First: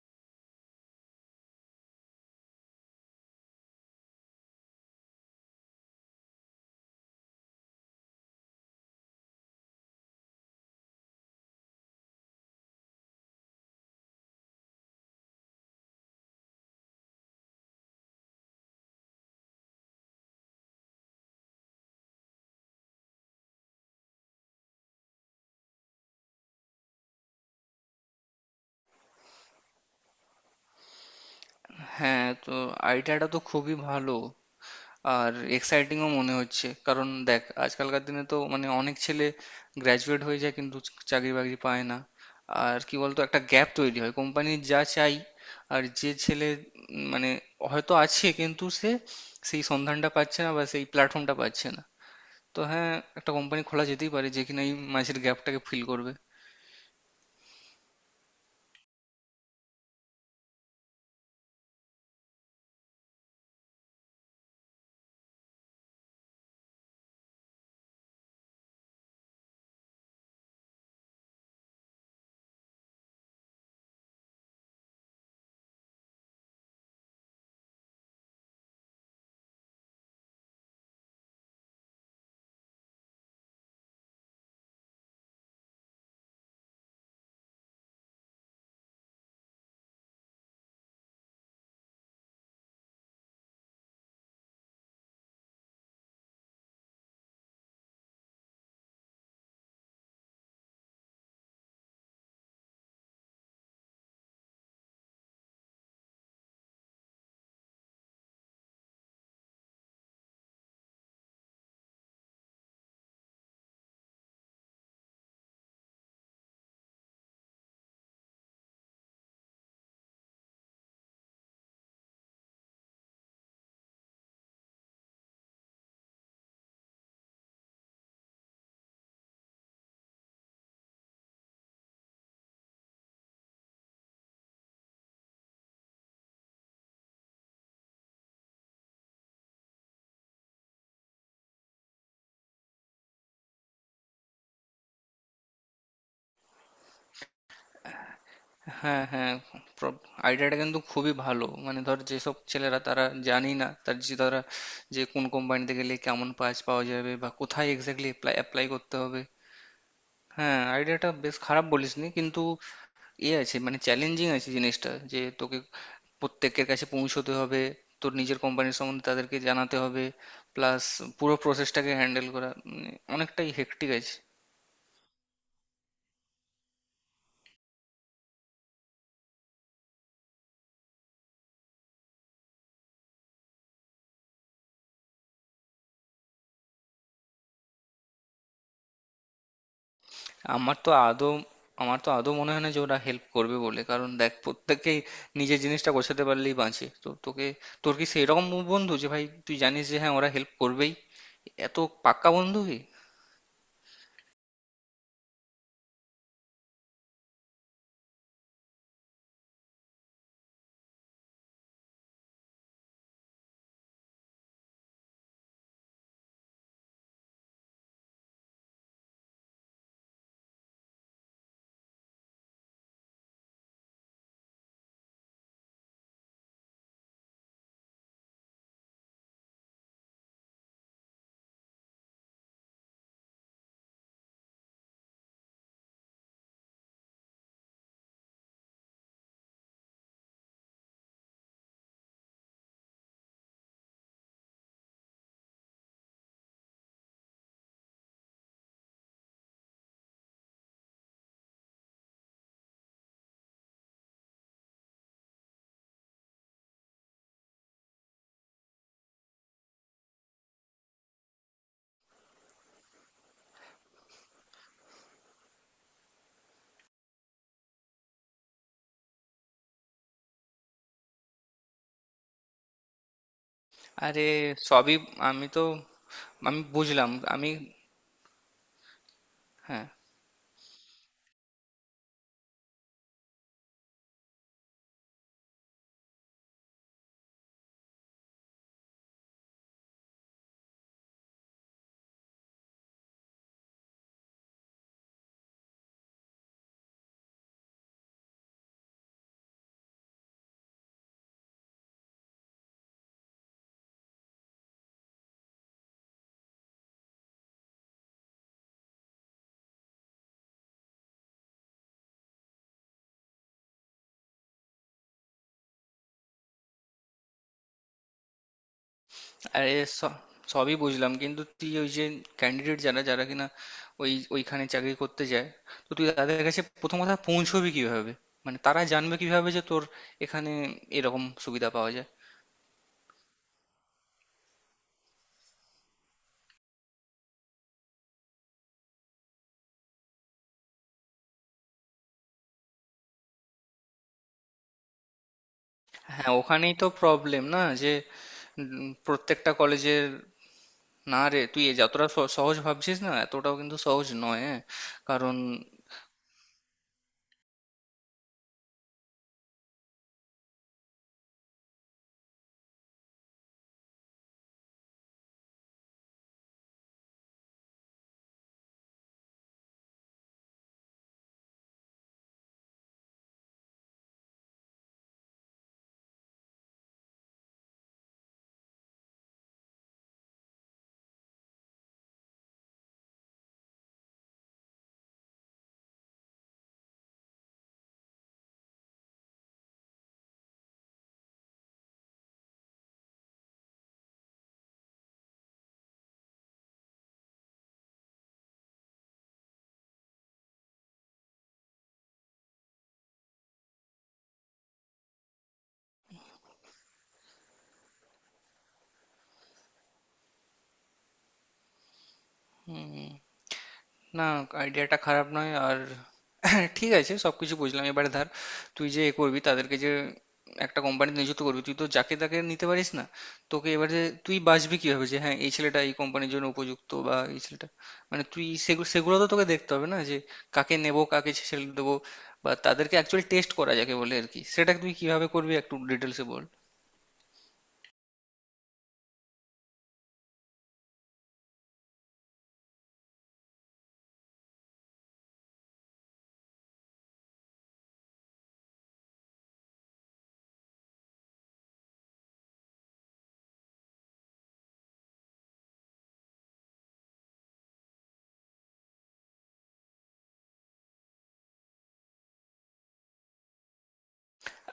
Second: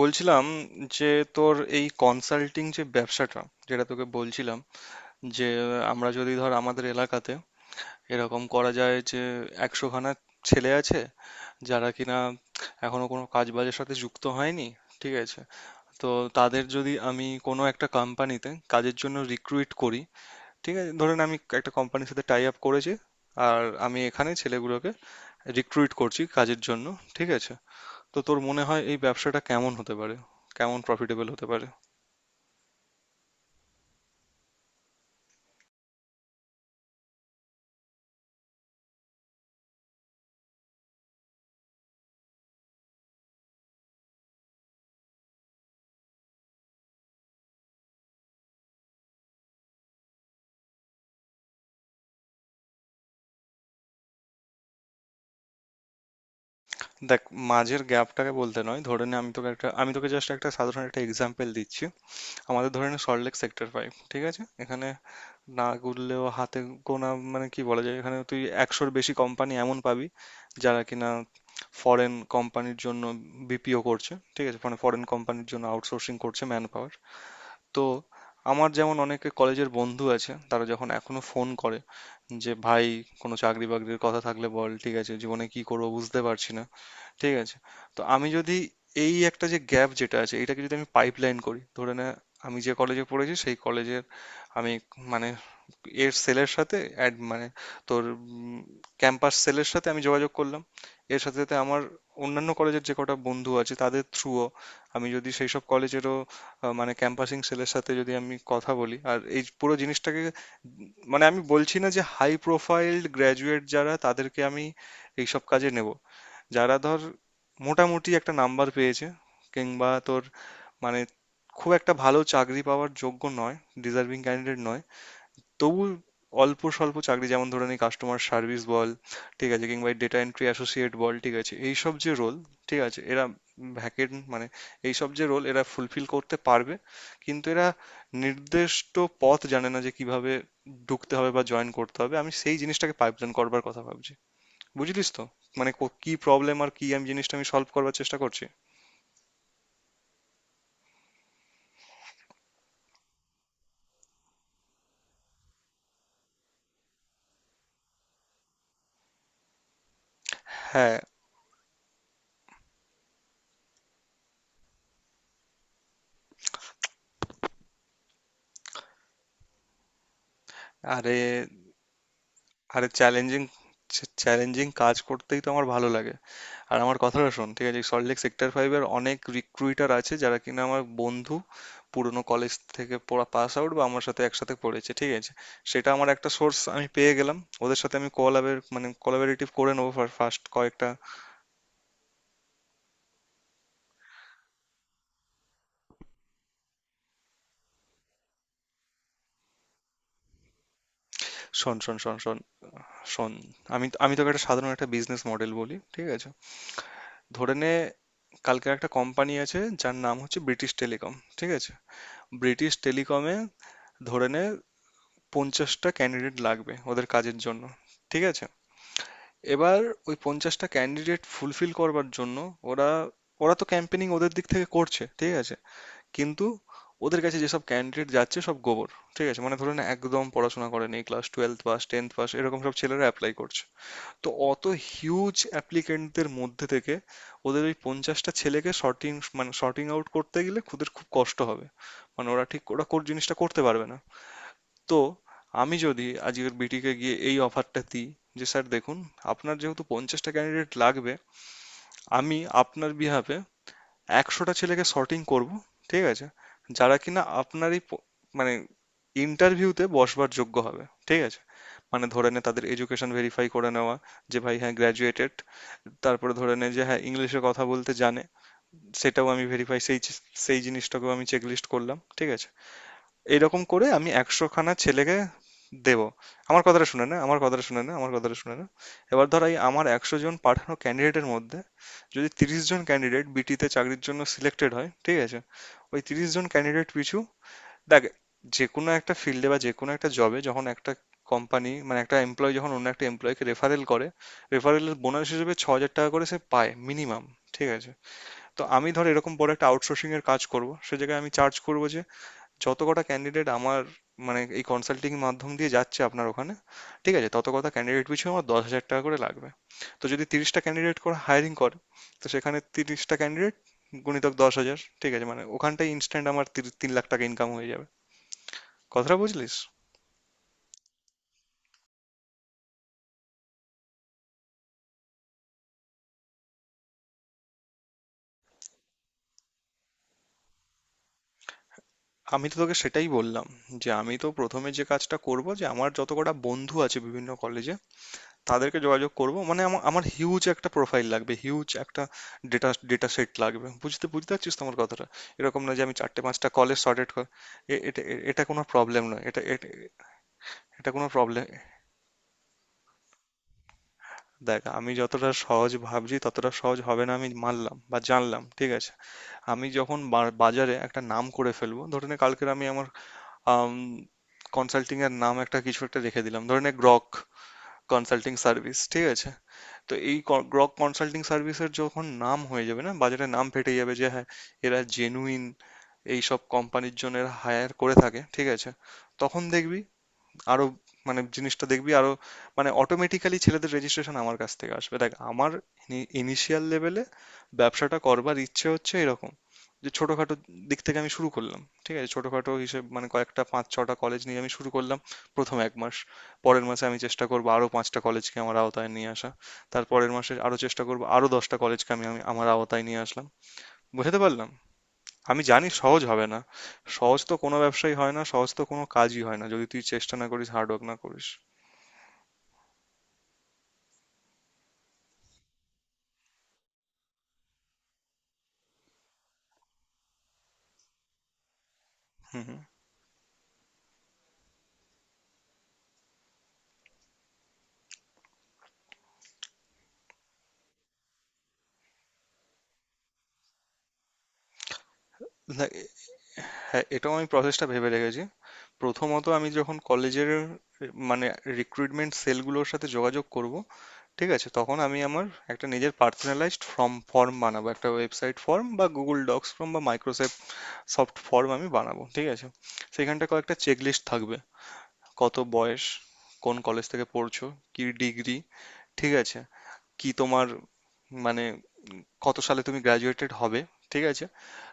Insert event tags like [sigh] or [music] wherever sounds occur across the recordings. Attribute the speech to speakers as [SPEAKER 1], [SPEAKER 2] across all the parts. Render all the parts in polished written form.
[SPEAKER 1] বলছিলাম যে তোর এই কনসাল্টিং যে ব্যবসাটা, যেটা তোকে বলছিলাম, যে আমরা যদি ধর আমাদের এলাকাতে এরকম করা যায় যে একশোখানা ছেলে আছে যারা কিনা এখনো কোনো কাজ বাজের সাথে যুক্ত হয়নি। ঠিক আছে, তো তাদের যদি আমি কোনো একটা কোম্পানিতে কাজের জন্য রিক্রুইট করি। ঠিক আছে, ধরেন আমি একটা কোম্পানির সাথে টাই আপ করেছি, আর আমি এখানে ছেলেগুলোকে রিক্রুইট করছি কাজের জন্য। ঠিক আছে, তো তোর মনে হয় এই ব্যবসাটা কেমন হতে পারে, কেমন প্রফিটেবল হতে পারে?
[SPEAKER 2] হ্যাঁ, তো আইডিয়াটা তো খুবই ভালো আর এক্সাইটিংও মনে হচ্ছে। কারণ দেখ, আজকালকার দিনে তো মানে অনেক ছেলে গ্র্যাজুয়েট হয়ে যায় কিন্তু চাকরি বাকরি পায় না। আর কি বলতো, একটা গ্যাপ তৈরি হয় কোম্পানির যা চাই আর যে ছেলে মানে হয়তো আছে কিন্তু সে সেই সন্ধানটা পাচ্ছে না বা সেই প্ল্যাটফর্মটা পাচ্ছে না। তো হ্যাঁ, একটা কোম্পানি খোলা যেতেই পারে যে কিনা এই মাঝের গ্যাপটাকে ফিল করবে।
[SPEAKER 1] দেখ, মাঝের গ্যাপটাকে বলতে নয়, ধরে নে, আমি তোকে জাস্ট একটা সাধারণ একটা এক্সাম্পল দিচ্ছি। আমাদের ধরে নে সল্টলেক সেক্টর ফাইভ, ঠিক আছে? এখানে না গুনলেও হাতে গোনা, মানে কি বলা যায়, এখানে তুই একশোর বেশি কোম্পানি এমন পাবি যারা কিনা ফরেন কোম্পানির জন্য বিপিও করছে। ঠিক আছে, মানে ফরেন কোম্পানির জন্য আউটসোর্সিং করছে ম্যান পাওয়ার। তো আমার যেমন অনেকে কলেজের বন্ধু আছে, তারা যখন এখনো ফোন করে যে ভাই কোনো চাকরি বাকরির কথা থাকলে বল, ঠিক আছে, জীবনে কি করবো বুঝতে পারছি না। ঠিক আছে? তো আমি যদি এই একটা যে গ্যাপ যেটা আছে এটাকে যদি আমি পাইপলাইন করি, ধরে নে আমি যে কলেজে পড়েছি সেই কলেজের আমি, মানে এর সেলের সাথে অ্যাড, মানে তোর ক্যাম্পাস সেলের সাথে আমি যোগাযোগ করলাম। এর সাথে সাথে আমার অন্যান্য কলেজের যে কটা বন্ধু আছে তাদের থ্রুও আমি যদি সেই সব কলেজেরও মানে ক্যাম্পাসিং সেলের সাথে যদি আমি কথা বলি আর এই পুরো জিনিসটাকে। মানে আমি বলছি না যে হাই প্রোফাইল গ্র্যাজুয়েট যারা তাদেরকে আমি এইসব কাজে নেব। যারা ধর মোটামুটি একটা নাম্বার পেয়েছে কিংবা তোর, মানে খুব একটা ভালো চাকরি পাওয়ার যোগ্য নয়, ডিজার্ভিং ক্যান্ডিডেট নয়, তবু অল্প স্বল্প চাকরি, যেমন ধরে নি কাস্টমার সার্ভিস বল, ঠিক আছে, কিংবা ডেটা এন্ট্রি অ্যাসোসিয়েট বল, ঠিক আছে, এইসব যে রোল, ঠিক আছে, এরা ভ্যাকেন্ট, মানে এইসব যে রোল এরা ফুলফিল করতে পারবে, কিন্তু এরা নির্দিষ্ট পথ জানে না যে কিভাবে ঢুকতে হবে বা জয়েন করতে হবে। আমি সেই জিনিসটাকে পাইপলাইন করবার কথা ভাবছি, বুঝলিস তো? মানে কি প্রবলেম আর কি আমি জিনিসটা আমি সলভ করার চেষ্টা করছি।
[SPEAKER 2] হ্যাঁ হ্যাঁ, আইডিয়াটা কিন্তু খুবই ভালো। মানে ধর, যেসব ছেলেরা তারা জানি না তারা যে কোন কোম্পানিতে গেলে কেমন কাজ পাওয়া যাবে বা কোথায় এক্স্যাক্টলি অ্যাপ্লাই অ্যাপ্লাই করতে হবে। হ্যাঁ,
[SPEAKER 1] হ্যাঁ,
[SPEAKER 2] আইডিয়াটা বেশ খারাপ বলিসনি কিন্তু এ আছে মানে চ্যালেঞ্জিং আছে জিনিসটা, যে তোকে প্রত্যেকের কাছে পৌঁছতে হবে, তোর নিজের কোম্পানির সম্বন্ধে তাদেরকে জানাতে হবে, প্লাস
[SPEAKER 1] আরে,
[SPEAKER 2] পুরো প্রসেসটাকে হ্যান্ডেল করা
[SPEAKER 1] আরে
[SPEAKER 2] মানে
[SPEAKER 1] চ্যালেঞ্জিং
[SPEAKER 2] অনেকটাই হেক্টিক আছে।
[SPEAKER 1] চ্যালেঞ্জিং কাজ করতেই তো আমার ভালো লাগে। আর আমার কথাটা শোন, ঠিক আছে, সল্টলেক সেক্টর ফাইভের অনেক রিক্রুইটার আছে যারা কিনা আমার বন্ধু, পুরনো কলেজ থেকে পড়া পাস আউট বা আমার সাথে একসাথে পড়েছে। ঠিক আছে, সেটা আমার একটা সোর্স আমি পেয়ে গেলাম। ওদের সাথে আমি কোলাবের, মানে কোলাবরেটিভ করে নেবো ফার্স্ট
[SPEAKER 2] আমার
[SPEAKER 1] কয়েকটা।
[SPEAKER 2] তো আদৌ আমার তো আদৌ মনে হয় না যে ওরা হেল্প করবে বলে। কারণ দেখ, প্রত্যেকেই নিজের জিনিসটা গোছাতে পারলেই বাঁচে। তো তোকে, তোর কি সেই রকম বন্ধু যে ভাই তুই জানিস যে হ্যাঁ ওরা হেল্প করবেই?
[SPEAKER 1] শোন
[SPEAKER 2] এত
[SPEAKER 1] শোন শোন
[SPEAKER 2] পাক্কা
[SPEAKER 1] শোন
[SPEAKER 2] বন্ধু কি?
[SPEAKER 1] শোন আমি আমি তোকে একটা সাধারণ একটা বিজনেস মডেল বলি, ঠিক আছে? ধরে নে কালকের একটা কোম্পানি আছে যার নাম হচ্ছে ব্রিটিশ টেলিকম। ঠিক আছে, ব্রিটিশ টেলিকমে ধরে নে পঞ্চাশটা ক্যান্ডিডেট লাগবে ওদের কাজের জন্য। ঠিক আছে, এবার ওই পঞ্চাশটা ক্যান্ডিডেট ফুলফিল করবার জন্য ওরা ওরা তো ক্যাম্পেনিং ওদের দিক থেকে করছে। ঠিক আছে, কিন্তু ওদের কাছে যেসব ক্যান্ডিডেট যাচ্ছে সব গোবর। ঠিক আছে, মানে ধরে নে একদম পড়াশোনা করেনি, class twelve pass, tenth pass, এরকম সব ছেলেরা অ্যাপ্লাই করছে। তো অত হিউজ অ্যাপ্লিকেন্টদের মধ্যে থেকে ওদের ওই পঞ্চাশটা ছেলেকে সর্টিং, মানে সর্টিং আউট করতে গেলে ওদের খুব কষ্ট হবে। মানে ওরা ঠিক, ওরা কোর জিনিসটা করতে পারবে না। তো আমি যদি আজকের বিটিকে গিয়ে এই অফারটা দিই যে স্যার দেখুন, আপনার যেহেতু পঞ্চাশটা ক্যান্ডিডেট লাগবে, আমি আপনার বিহাফে একশোটা ছেলেকে সর্টিং করব। ঠিক আছে, যারা কিনা আপনার এই মানে ইন্টারভিউতে বসবার যোগ্য হবে। ঠিক আছে, মানে ধরে নে তাদের এডুকেশন ভেরিফাই করে নেওয়া, যে ভাই হ্যাঁ গ্র্যাজুয়েটেড, তারপরে ধরে নে যে হ্যাঁ ইংলিশে কথা বলতে জানে, সেটাও আমি ভেরিফাই, সেই সেই জিনিসটাকেও আমি চেকলিস্ট করলাম। ঠিক আছে, এইরকম করে আমি
[SPEAKER 2] আরে
[SPEAKER 1] একশোখানা
[SPEAKER 2] সবই
[SPEAKER 1] ছেলেকে
[SPEAKER 2] আমি তো
[SPEAKER 1] দেব।
[SPEAKER 2] আমি
[SPEAKER 1] আমার কথাটা শুনে
[SPEAKER 2] বুঝলাম
[SPEAKER 1] না, আমার
[SPEAKER 2] আমি।
[SPEAKER 1] কথাটা শুনে না, আমার কথাটা শুনে না। এবার ধর এই আমার
[SPEAKER 2] হ্যাঁ,
[SPEAKER 1] একশো জন পাঠানো ক্যান্ডিডেটের মধ্যে যদি তিরিশ জন ক্যান্ডিডেট বিটিতে চাকরির জন্য সিলেক্টেড হয়। ঠিক আছে, ওই তিরিশ জন ক্যান্ডিডেট পিছু, দেখ, যেকোনো একটা ফিল্ডে বা যেকোনো একটা জবে যখন একটা কোম্পানি, মানে একটা এমপ্লয় যখন অন্য একটা এমপ্লয়কে রেফারেল করে, রেফারেলের বোনাস হিসেবে ছ হাজার টাকা করে সে পায় মিনিমাম। ঠিক আছে, তো আমি ধর এরকম বড় একটা আউটসোর্সিং এর কাজ করব, সে জায়গায় আমি চার্জ করব যে যত কটা ক্যান্ডিডেট আমার, মানে এই কনসাল্টিং মাধ্যম দিয়ে যাচ্ছে আপনার ওখানে, ঠিক আছে, তত কটা ক্যান্ডিডেট পিছু আমার দশ হাজার টাকা করে লাগবে। তো যদি তিরিশটা ক্যান্ডিডেট করে হায়ারিং করে, তো সেখানে তিরিশটা ক্যান্ডিডেট গুণিতক দশ হাজার, ঠিক আছে, মানে ওখানটায় ইনস্ট্যান্ট আমার তিন লাখ টাকা ইনকাম হয়ে যাবে। কথাটা বুঝলিস?
[SPEAKER 2] আরে স- সবই বুঝলাম, কিন্তু তুই ওই যে ক্যান্ডিডেট যারা যারা কিনা ওই ওইখানে চাকরি করতে যায়, তো তুই তাদের কাছে প্রথম কথা পৌঁছবি কিভাবে? মানে তারা জানবে কিভাবে যে তোর এখানে এরকম সুবিধা পাওয়া যায়?
[SPEAKER 1] আমি তো তোকে সেটাই বললাম যে আমি তো প্রথমে যে কাজটা করব যে আমার যত কটা বন্ধু আছে বিভিন্ন কলেজে তাদেরকে যোগাযোগ করব। মানে আমার আমার হিউজ একটা প্রোফাইল লাগবে, হিউজ একটা ডেটা ডেটা সেট লাগবে, বুঝতে বুঝতে পারছিস তোমার কথাটা? এরকম না যে আমি চারটে
[SPEAKER 2] হ্যাঁ,
[SPEAKER 1] পাঁচটা
[SPEAKER 2] ওখানেই
[SPEAKER 1] কলেজ
[SPEAKER 2] তো
[SPEAKER 1] সর্টেড কর।
[SPEAKER 2] প্রবলেম না
[SPEAKER 1] এ-
[SPEAKER 2] যে
[SPEAKER 1] এটা এ- এটা কোনো প্রবলেম নয়, এটা
[SPEAKER 2] প্রত্যেকটা
[SPEAKER 1] এটা
[SPEAKER 2] কলেজের।
[SPEAKER 1] এটা কোনো
[SPEAKER 2] না রে,
[SPEAKER 1] প্রবলেম।
[SPEAKER 2] তুই এ যতটা সহজ ভাবছিস না, এতটাও কিন্তু সহজ নয়। হ্যাঁ
[SPEAKER 1] দেখ, আমি যতটা
[SPEAKER 2] কারণ
[SPEAKER 1] সহজ ভাবছি ততটা সহজ হবে না, আমি মানলাম বা জানলাম। ঠিক আছে, আমি যখন বাজারে একটা নাম করে ফেলবো, ধরে নে কালকের আমি আমার আম কনসাল্টিং এর নাম একটা কিছু একটা রেখে দিলাম, ধরে নে গ্রক কনসাল্টিং সার্ভিস। ঠিক আছে, তো এই গ্রক কনসাল্টিং সার্ভিসের যখন নাম হয়ে যাবে না, বাজারে নাম ফেটে যাবে, যে হ্যাঁ এরা জেনুইন এইসব কোম্পানির জন্য হায়ার করে থাকে। ঠিক আছে, তখন দেখবি আরো, মানে জিনিসটা দেখবি আরো, মানে অটোমেটিক্যালি ছেলেদের রেজিস্ট্রেশন আমার কাছ থেকে আসবে। দেখ, আমার ইনিশিয়াল লেভেলে ব্যবসাটা করবার ইচ্ছে হচ্ছে এরকম, যে ছোটখাটো দিক থেকে আমি শুরু করলাম। ঠিক আছে, ছোটখাটো হিসেব, মানে কয়েকটা পাঁচ ছটা কলেজ নিয়ে আমি শুরু করলাম প্রথম এক মাস। পরের মাসে আমি চেষ্টা করবো আরো পাঁচটা কলেজকে আমার আওতায় নিয়ে আসা, তারপরের মাসে আরো চেষ্টা করবো আরো দশটা কলেজকে আমি আমি আমার আওতায় নিয়ে আসলাম। বুঝতে পারলাম, আমি জানি সহজ হবে না। সহজ তো কোনো ব্যবসাই হয় না, সহজ তো কোনো কাজই হয় না যদি তুই চেষ্টা না করিস, হার্ড ওয়ার্ক না করিস।
[SPEAKER 2] উম, না, আইডিয়াটা খারাপ নয় আর [laughs] ঠিক আছে, সবকিছু বুঝলাম। এবারে ধর, তুই যে এ করবি, তাদেরকে যে একটা কোম্পানিতে নিযুক্ত করবি, তুই তো যাকে তাকে
[SPEAKER 1] হুম, হুম।
[SPEAKER 2] নিতে পারিস না। তোকে এবারে তুই বাছবি কিভাবে যে হ্যাঁ এই ছেলেটা এই কোম্পানির জন্য উপযুক্ত বা এই ছেলেটা মানে তুই সেগুলো সেগুলো তো তোকে দেখতে হবে না যে কাকে নেব কাকে ছেড়ে দেবো, বা তাদেরকে অ্যাকচুয়ালি টেস্ট করা যাকে বলে আর কি, সেটা তুই কিভাবে করবি
[SPEAKER 1] না,
[SPEAKER 2] একটু ডিটেলসে বল।
[SPEAKER 1] হ্যাঁ, এটাও আমি প্রসেসটা ভেবে রেখেছি। প্রথমত আমি যখন কলেজের, মানে রিক্রুটমেন্ট সেলগুলোর সাথে যোগাযোগ করব, ঠিক আছে? তখন আমি আমার একটা নিজের পার্সোনালাইজড ফর্ম ফর্ম বানাবো। একটা ওয়েবসাইট ফর্ম বা Google Docs ফর্ম বা Microsoft সফট ফর্ম আমি বানাবো, ঠিক আছে? সেখানটায় কয়েকটা চেকলিস্ট থাকবে। কত বয়স, কোন কলেজ থেকে পড়ছো, কি ডিগ্রি, ঠিক আছে? কি তোমার, মানে কত সালে তুমি গ্র্যাজুয়েটেড হবে, ঠিক আছে?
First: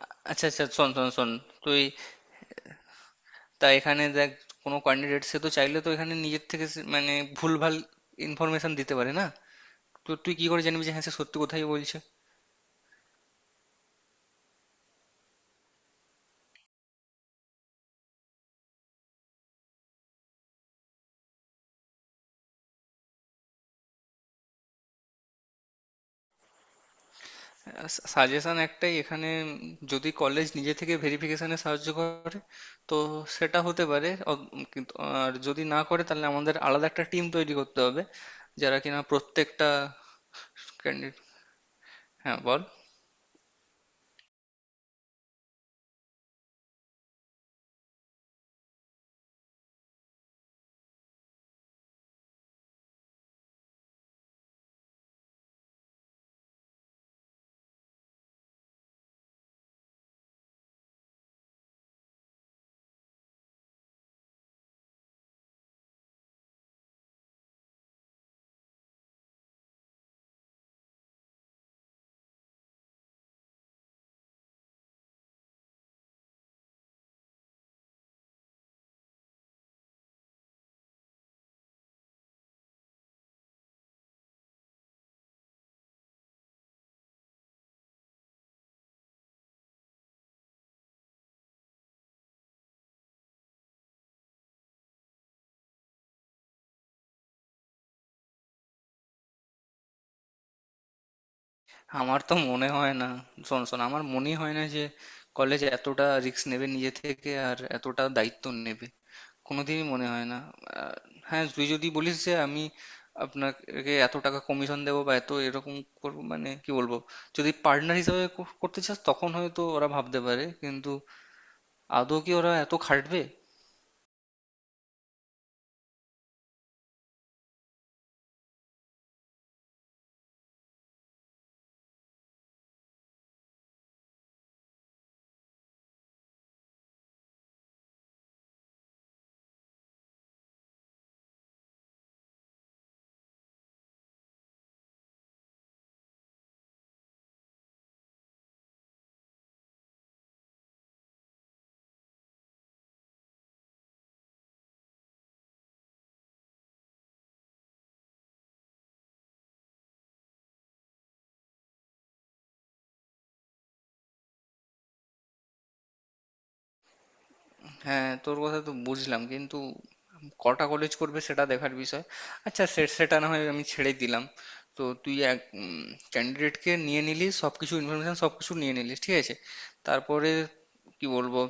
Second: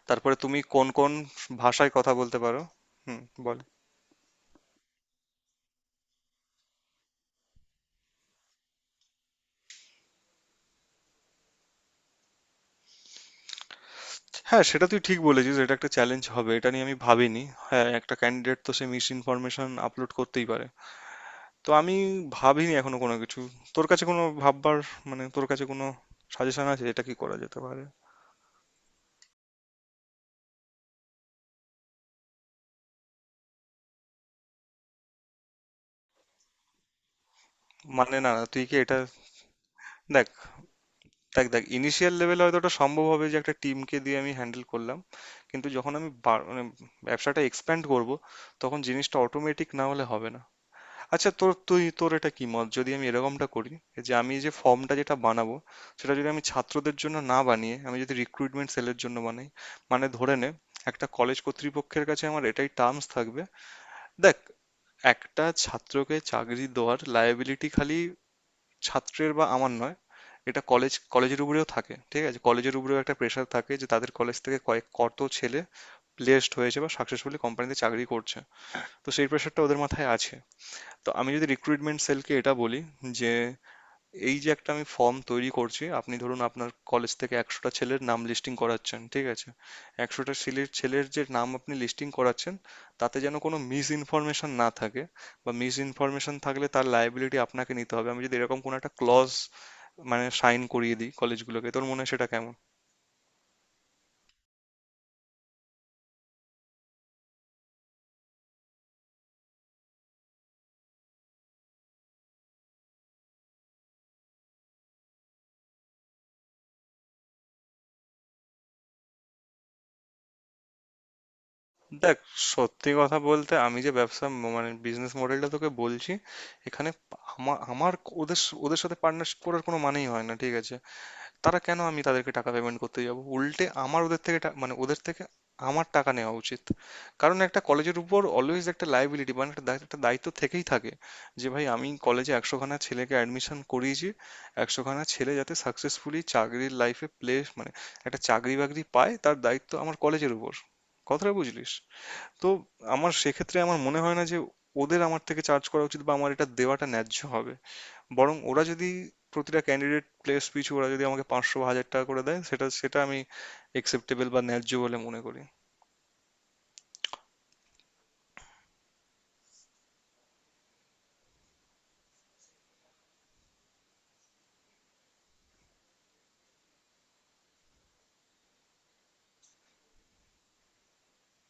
[SPEAKER 1] তারপরে
[SPEAKER 2] আচ্ছা
[SPEAKER 1] তুমি
[SPEAKER 2] আচ্ছা,
[SPEAKER 1] কোন
[SPEAKER 2] শোন শোন
[SPEAKER 1] কোন
[SPEAKER 2] শোন তুই।
[SPEAKER 1] ভাষায় কথা বলতে পারো। হুম, বল।
[SPEAKER 2] তা এখানে দেখ, কোনো ক্যান্ডিডেট সে তো চাইলে তো এখানে নিজের থেকে মানে ভুলভাল ইনফরমেশন দিতে পারে না? তো তুই কি করে জানবি যে হ্যাঁ সে সত্যি কোথায় বলছে?
[SPEAKER 1] হ্যাঁ, সেটা তুই ঠিক বলেছিস, এটা একটা চ্যালেঞ্জ হবে, এটা নিয়ে আমি ভাবিনি। হ্যাঁ, একটা ক্যান্ডিডেট তো সে মিস ইনফরমেশন আপলোড করতেই পারে। তো আমি ভাবিনি এখনো কোনো কিছু। তোর কাছে কোনো ভাববার, মানে তোর কাছে কোনো সাজেশন আছে, এটা কি করা যেতে পারে?
[SPEAKER 2] সাজেশন একটাই এখানে, যদি কলেজ নিজে থেকে ভেরিফিকেশনে সাহায্য করে তো সেটা হতে পারে কিন্তু আর যদি না করে তাহলে আমাদের আলাদা একটা টিম তৈরি করতে হবে
[SPEAKER 1] মানে না না, তুই কি
[SPEAKER 2] যারা
[SPEAKER 1] এটা,
[SPEAKER 2] কিনা প্রত্যেকটা
[SPEAKER 1] দেখ,
[SPEAKER 2] ক্যান্ডিডেট।
[SPEAKER 1] দেখ ইনিশিয়াল
[SPEAKER 2] হ্যাঁ
[SPEAKER 1] লেভেলে হয়তো
[SPEAKER 2] বল।
[SPEAKER 1] ওটা সম্ভব হবে যে একটা টিমকে দিয়ে আমি হ্যান্ডেল করলাম, কিন্তু যখন আমি মানে ব্যবসাটা এক্সপ্যান্ড করব, তখন জিনিসটা অটোমেটিক না হলে হবে না। আচ্ছা তোর, তুই তোর এটা কি মত যদি আমি এরকমটা করি, যে আমি যে ফর্মটা যেটা বানাবো সেটা যদি আমি ছাত্রদের জন্য না বানিয়ে আমি যদি রিক্রুটমেন্ট সেলের জন্য বানাই? মানে ধরে নে একটা কলেজ কর্তৃপক্ষের কাছে আমার এটাই টার্মস থাকবে। দেখ, একটা ছাত্রকে চাকরি দেওয়ার লায়াবিলিটি খালি ছাত্রের বা আমার নয়, এটা কলেজের উপরেও থাকে। ঠিক আছে, কলেজের উপরেও একটা প্রেশার থাকে, যে তাদের কলেজ থেকে কয়েক কত ছেলে প্লেসড হয়েছে বা সাকসেসফুলি কোম্পানিতে চাকরি করছে। তো সেই প্রেশারটা ওদের মাথায় আছে। তো আমি যদি রিক্রুটমেন্ট সেলকে এটা বলি যে এই যে একটা আমি ফর্ম তৈরি করছি, আপনি ধরুন আপনার কলেজ থেকে একশোটা ছেলের নাম লিস্টিং করাচ্ছেন, ঠিক আছে, একশোটা ছেলের ছেলের যে নাম আপনি লিস্টিং করাচ্ছেন তাতে যেন কোনো মিস ইনফরমেশন না থাকে, বা মিস ইনফরমেশন থাকলে তার লাইবিলিটি আপনাকে নিতে হবে। আমি যদি এরকম কোনো একটা ক্লজ, মানে শাইন করিয়ে দিই কলেজগুলোকে, তোর মনে হয়
[SPEAKER 2] আমার
[SPEAKER 1] সেটা
[SPEAKER 2] তো
[SPEAKER 1] কেমন?
[SPEAKER 2] মনে হয় না। শোন শোন আমার মনে হয় না যে কলেজ এতটা রিস্ক নেবে নিজে থেকে আর এতটা দায়িত্ব নেবে, কোনোদিনই মনে হয় না। আহ, হ্যাঁ তুই যদি বলিস যে আমি আপনাকে এত টাকা কমিশন দেবো বা এত এরকম করবো মানে কি বলবো, যদি পার্টনার হিসেবে করতে চাস তখন হয়তো ওরা ভাবতে পারে, কিন্তু
[SPEAKER 1] দেখ,
[SPEAKER 2] আদৌ কি ওরা এত
[SPEAKER 1] সত্যি কথা
[SPEAKER 2] খাটবে?
[SPEAKER 1] বলতে আমি যে ব্যবসা মানে বিজনেস মডেলটা তোকে বলছি, এখানে আমার আমার ওদের ওদের সাথে পার্টনারশিপ করার কোনো মানেই হয় না। ঠিক আছে, তারা কেন, আমি তাদেরকে টাকা পেমেন্ট করতে যাব? উল্টে আমার ওদের থেকে মানে ওদের থেকে আমার টাকা নেওয়া উচিত। কারণ একটা কলেজের উপর অলওয়েজ একটা লাইবিলিটি, মানে একটা একটা দায়িত্ব থেকেই থাকে, যে ভাই আমি কলেজে একশোখানা ছেলেকে অ্যাডমিশন করিয়েছি, একশোখানা ছেলে যাতে সাকসেসফুলি চাকরির লাইফে প্লেস, মানে একটা চাকরি বাকরি পায় তার দায়িত্ব আমার কলেজের উপর। কথাটা বুঝলিস তো? আমার সেক্ষেত্রে আমার মনে হয় না যে ওদের আমার থেকে চার্জ করা উচিত বা আমার এটা দেওয়াটা ন্যায্য হবে, বরং ওরা যদি প্রতিটা ক্যান্ডিডেট প্লেস পিছু ওরা যদি আমাকে পাঁচশো বা হাজার টাকা করে দেয়, সেটা সেটা আমি একসেপ্টেবল বা ন্যায্য বলে মনে করি।
[SPEAKER 2] হ্যাঁ, তোর কথা তো বুঝলাম কিন্তু কটা কলেজ করবে সেটা দেখার বিষয়। আচ্ছা, সেটা না হয় আমি ছেড়ে দিলাম। তো তুই এক ক্যান্ডিডেটকে নিয়ে নিলি, সবকিছু ইনফরমেশন সবকিছু নিয়ে নিলি, ঠিক আছে। তারপরে কি বলবো,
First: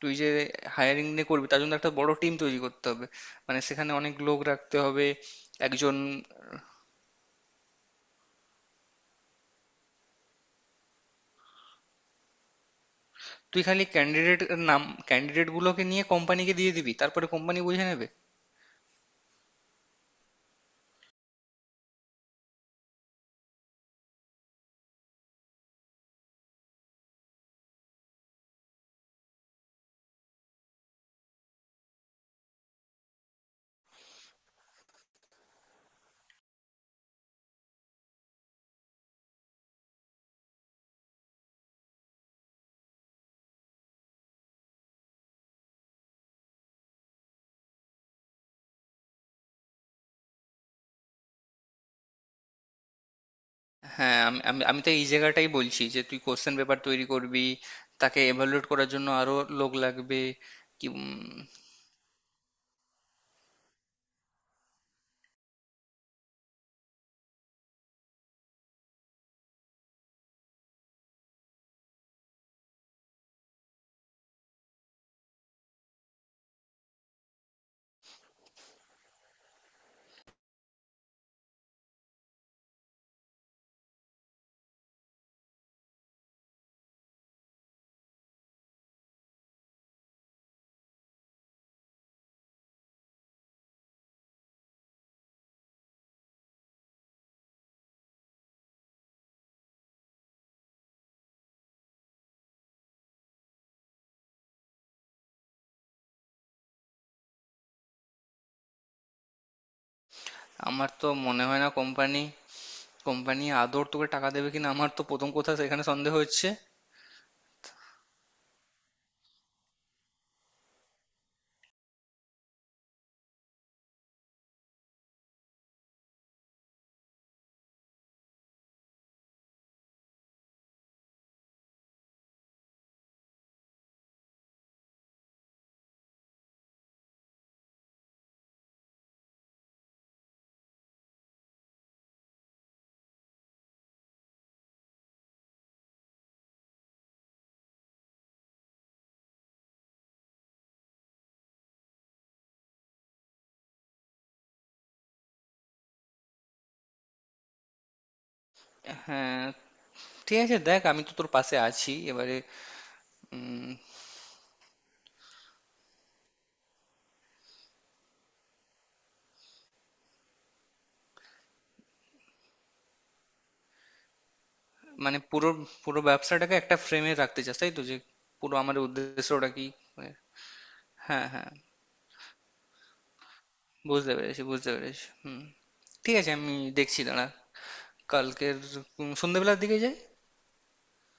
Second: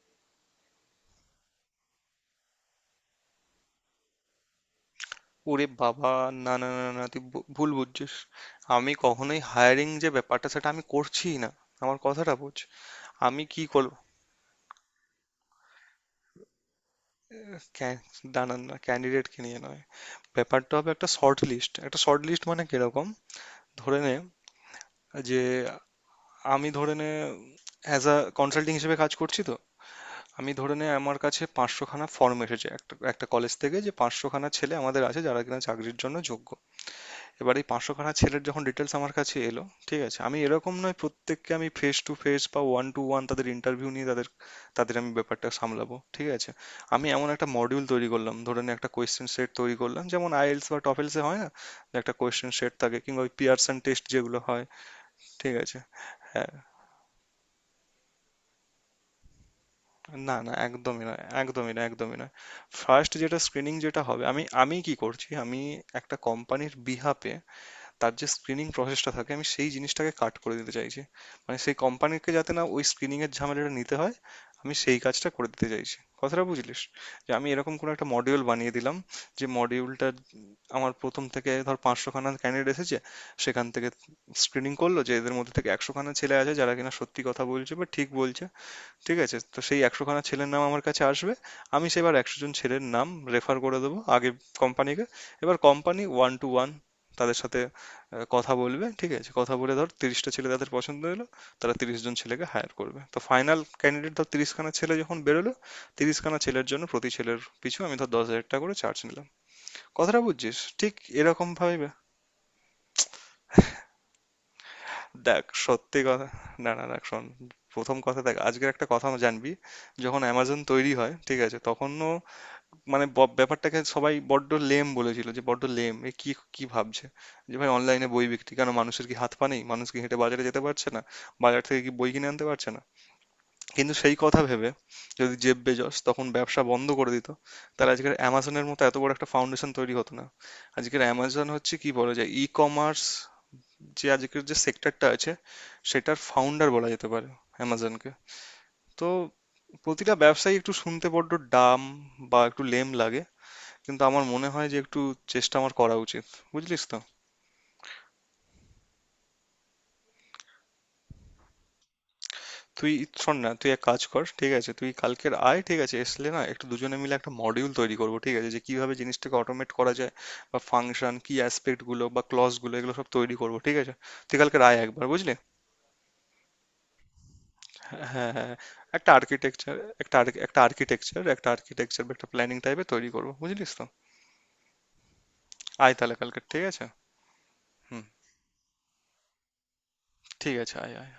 [SPEAKER 2] তুই যে হায়ারিং নিয়ে করবি তার জন্য একটা বড় টিম তৈরি করতে হবে, মানে সেখানে অনেক লোক রাখতে হবে।
[SPEAKER 1] ওরে
[SPEAKER 2] একজন
[SPEAKER 1] বাবা, না না না না, তুই ভুল বুঝছিস। আমি কখনোই হায়ারিং যে ব্যাপারটা সেটা আমি করছিই না। আমার কথাটা বোঝ, আমি
[SPEAKER 2] তুই
[SPEAKER 1] কি
[SPEAKER 2] খালি
[SPEAKER 1] করব।
[SPEAKER 2] ক্যান্ডিডেট নাম, ক্যান্ডিডেট গুলোকে নিয়ে কোম্পানিকে দিয়ে দিবি তারপরে কোম্পানি বুঝে
[SPEAKER 1] ক্যা-
[SPEAKER 2] নেবে।
[SPEAKER 1] দাঁড়ান না, ক্যান্ডিডেটকে নিয়ে নয়। ব্যাপারটা হবে একটা শর্ট লিস্ট, একটা শর্ট লিস্ট মানে কিরকম, ধরে নে যে আমি ধরে নে অ্যাজ আ কনসাল্টিং হিসেবে কাজ করছি। তো আমি ধরে নে আমার কাছে পাঁচশোখানা ফর্ম এসেছে একটা একটা কলেজ থেকে, যে পাঁচশোখানা ছেলে আমাদের আছে যারা কিনা চাকরির জন্য যোগ্য। এবার এই পাঁচশোখানা ছেলের যখন ডিটেলস আমার কাছে এলো, ঠিক আছে, আমি এরকম নয় প্রত্যেককে আমি ফেস টু ফেস বা ওয়ান টু ওয়ান তাদের ইন্টারভিউ নিয়ে তাদের তাদের আমি ব্যাপারটা সামলাবো। ঠিক আছে, আমি এমন একটা মডিউল তৈরি করলাম, ধরে নে একটা কোয়েশ্চেন সেট তৈরি করলাম, যেমন আইএলস বা টফেলসে হয় না, যে একটা কোয়েশ্চেন সেট থাকে, কিংবা ওই পিয়ারসন টেস্ট
[SPEAKER 2] হ্যাঁ,
[SPEAKER 1] যেগুলো
[SPEAKER 2] আমি আমি
[SPEAKER 1] হয়,
[SPEAKER 2] আমি তো এই জায়গাটাই
[SPEAKER 1] ঠিক আছে।
[SPEAKER 2] বলছি যে তুই কোশ্চেন পেপার তৈরি করবি, তাকে এভালুয়েট করার জন্য আরো লোক লাগবে।
[SPEAKER 1] না, না
[SPEAKER 2] কি
[SPEAKER 1] একদমই নয়, একদমই না, একদমই নয়। ফার্স্ট যেটা স্ক্রিনিং যেটা হবে, আমি আমি কি করছি, আমি একটা কোম্পানির বিহাফে তার যে স্ক্রিনিং প্রসেসটা থাকে আমি সেই জিনিসটাকে কাট করে দিতে চাইছি। মানে সেই কোম্পানিকে যাতে না ওই স্ক্রিনিং এর ঝামেলাটা নিতে হয়, আমি সেই কাজটা করে দিতে চাইছি। কথাটা বুঝলিস? যে আমি এরকম কোনো একটা মডিউল বানিয়ে দিলাম, যে মডিউলটা আমার প্রথম থেকে ধর পাঁচশো খানা ক্যান্ডিডেট এসেছে, সেখান থেকে স্ক্রিনিং করলো যে এদের মধ্যে থেকে একশো খানা ছেলে আছে যারা কিনা সত্যি কথা বলছে বা ঠিক বলছে। ঠিক আছে? তো সেই ১০০ খানা ছেলের নাম আমার কাছে আসবে। আমি সেবার ১০০ জন ছেলের নাম রেফার করে দেবো আগে কোম্পানিকে। এবার কোম্পানি one to one তাদের সাথে কথা বলবে, ঠিক আছে? কথা বলে ধর ৩০ টা ছেলে তাদের পছন্দ হলো, তারা ৩০ জন ছেলেকে হায়ার করবে। তো ফাইনাল ক্যান্ডিডেট ধর ৩০ খানা ছেলে যখন বেরোলো, ৩০ খানা ছেলের জন্য প্রতি ছেলের পিছু আমি ধর ৳১০,০০০ করে চার্জ নিলাম। কথাটা বুঝছিস?
[SPEAKER 2] আমার
[SPEAKER 1] ঠিক
[SPEAKER 2] তো মনে হয় না
[SPEAKER 1] এরকমভাবেই
[SPEAKER 2] কোম্পানি, কোম্পানি আদর তোকে টাকা দেবে কিনা আমার তো প্রথম
[SPEAKER 1] দেখ,
[SPEAKER 2] কথা সেখানে
[SPEAKER 1] সত্যি
[SPEAKER 2] সন্দেহ
[SPEAKER 1] কথা,
[SPEAKER 2] হচ্ছে।
[SPEAKER 1] না, না, দেখ শোন, ১ম কথা দেখ, আজকের একটা কথা জানবি, যখন Amazon তৈরি হয়, ঠিক আছে? তখনও, মানে ব্যাপারটাকে সবাই বড্ড লেম বলেছিল, যে বড্ড লেম, এ কি কি ভাবছে, যে ভাই অনলাইনে বই বিক্রি, কেন মানুষের কি হাত পা নেই? মানুষ কি হেঁটে বাজারে যেতে পারছে না, বাজার থেকে কি বই কিনে আনতে পারছে না? কিন্তু সেই কথা ভেবে যদি জেব বেজস তখন ব্যবসা বন্ধ করে দিত, তাহলে আজকের অ্যামাজনের মতো এত বড় একটা ফাউন্ডেশন তৈরি হতো না। আজকের অ্যামাজন হচ্ছে, কি বলা যায়, ই কমার্স, যে আজকের যে সেক্টরটা আছে সেটার ফাউন্ডার বলা যেতে পারে অ্যামাজনকে। তো প্রতিটা ব্যবসায়ী একটু শুনতে বড্ড ডাম বা একটু লেম লাগে, কিন্তু আমার মনে হয় যে একটু চেষ্টা আমার করা উচিত, বুঝলিস তো।
[SPEAKER 2] হ্যাঁ ঠিক আছে, দেখ আমি তো তোর পাশে আছি এবারে।
[SPEAKER 1] তুই শোন না,
[SPEAKER 2] উম,
[SPEAKER 1] তুই এক কাজ কর, ঠিক আছে, তুই কালকের আয়, ঠিক আছে, এসলে না, একটু দুজনে মিলে একটা মডিউল তৈরি করবো, ঠিক আছে, যে কিভাবে জিনিসটাকে অটোমেট করা যায়, বা ফাংশন কি অ্যাসপেক্ট গুলো বা ক্লজ গুলো, এগুলো সব তৈরি করবো, ঠিক আছে? তুই কালকের আয় একবার,
[SPEAKER 2] মানে
[SPEAKER 1] বুঝলি?
[SPEAKER 2] পুরো পুরো ব্যবসাটাকে একটা ফ্রেমে রাখতে চাস তাই তো, যে
[SPEAKER 1] হ্যাঁ, হ্যাঁ,
[SPEAKER 2] পুরো আমাদের
[SPEAKER 1] একটা
[SPEAKER 2] উদ্দেশ্যটা কি?
[SPEAKER 1] আর্কিটেকচার, একটা একটা আর্কিটেকচার,
[SPEAKER 2] হ্যাঁ
[SPEAKER 1] একটা
[SPEAKER 2] হ্যাঁ,
[SPEAKER 1] আর্কিটেকচার বা একটা প্ল্যানিং টাইপের তৈরি করবো, বুঝলিস তো।
[SPEAKER 2] বুঝতে পেরেছি বুঝতে পেরেছি। হুম,
[SPEAKER 1] আয় তাহলে
[SPEAKER 2] ঠিক আছে,
[SPEAKER 1] কালকে,
[SPEAKER 2] আমি
[SPEAKER 1] ঠিক আছে।
[SPEAKER 2] দেখছি দাঁড়া।
[SPEAKER 1] হুম,
[SPEAKER 2] কালকের সন্ধ্যেবেলার দিকে যাই।
[SPEAKER 1] ঠিক আছে, আয় আয়।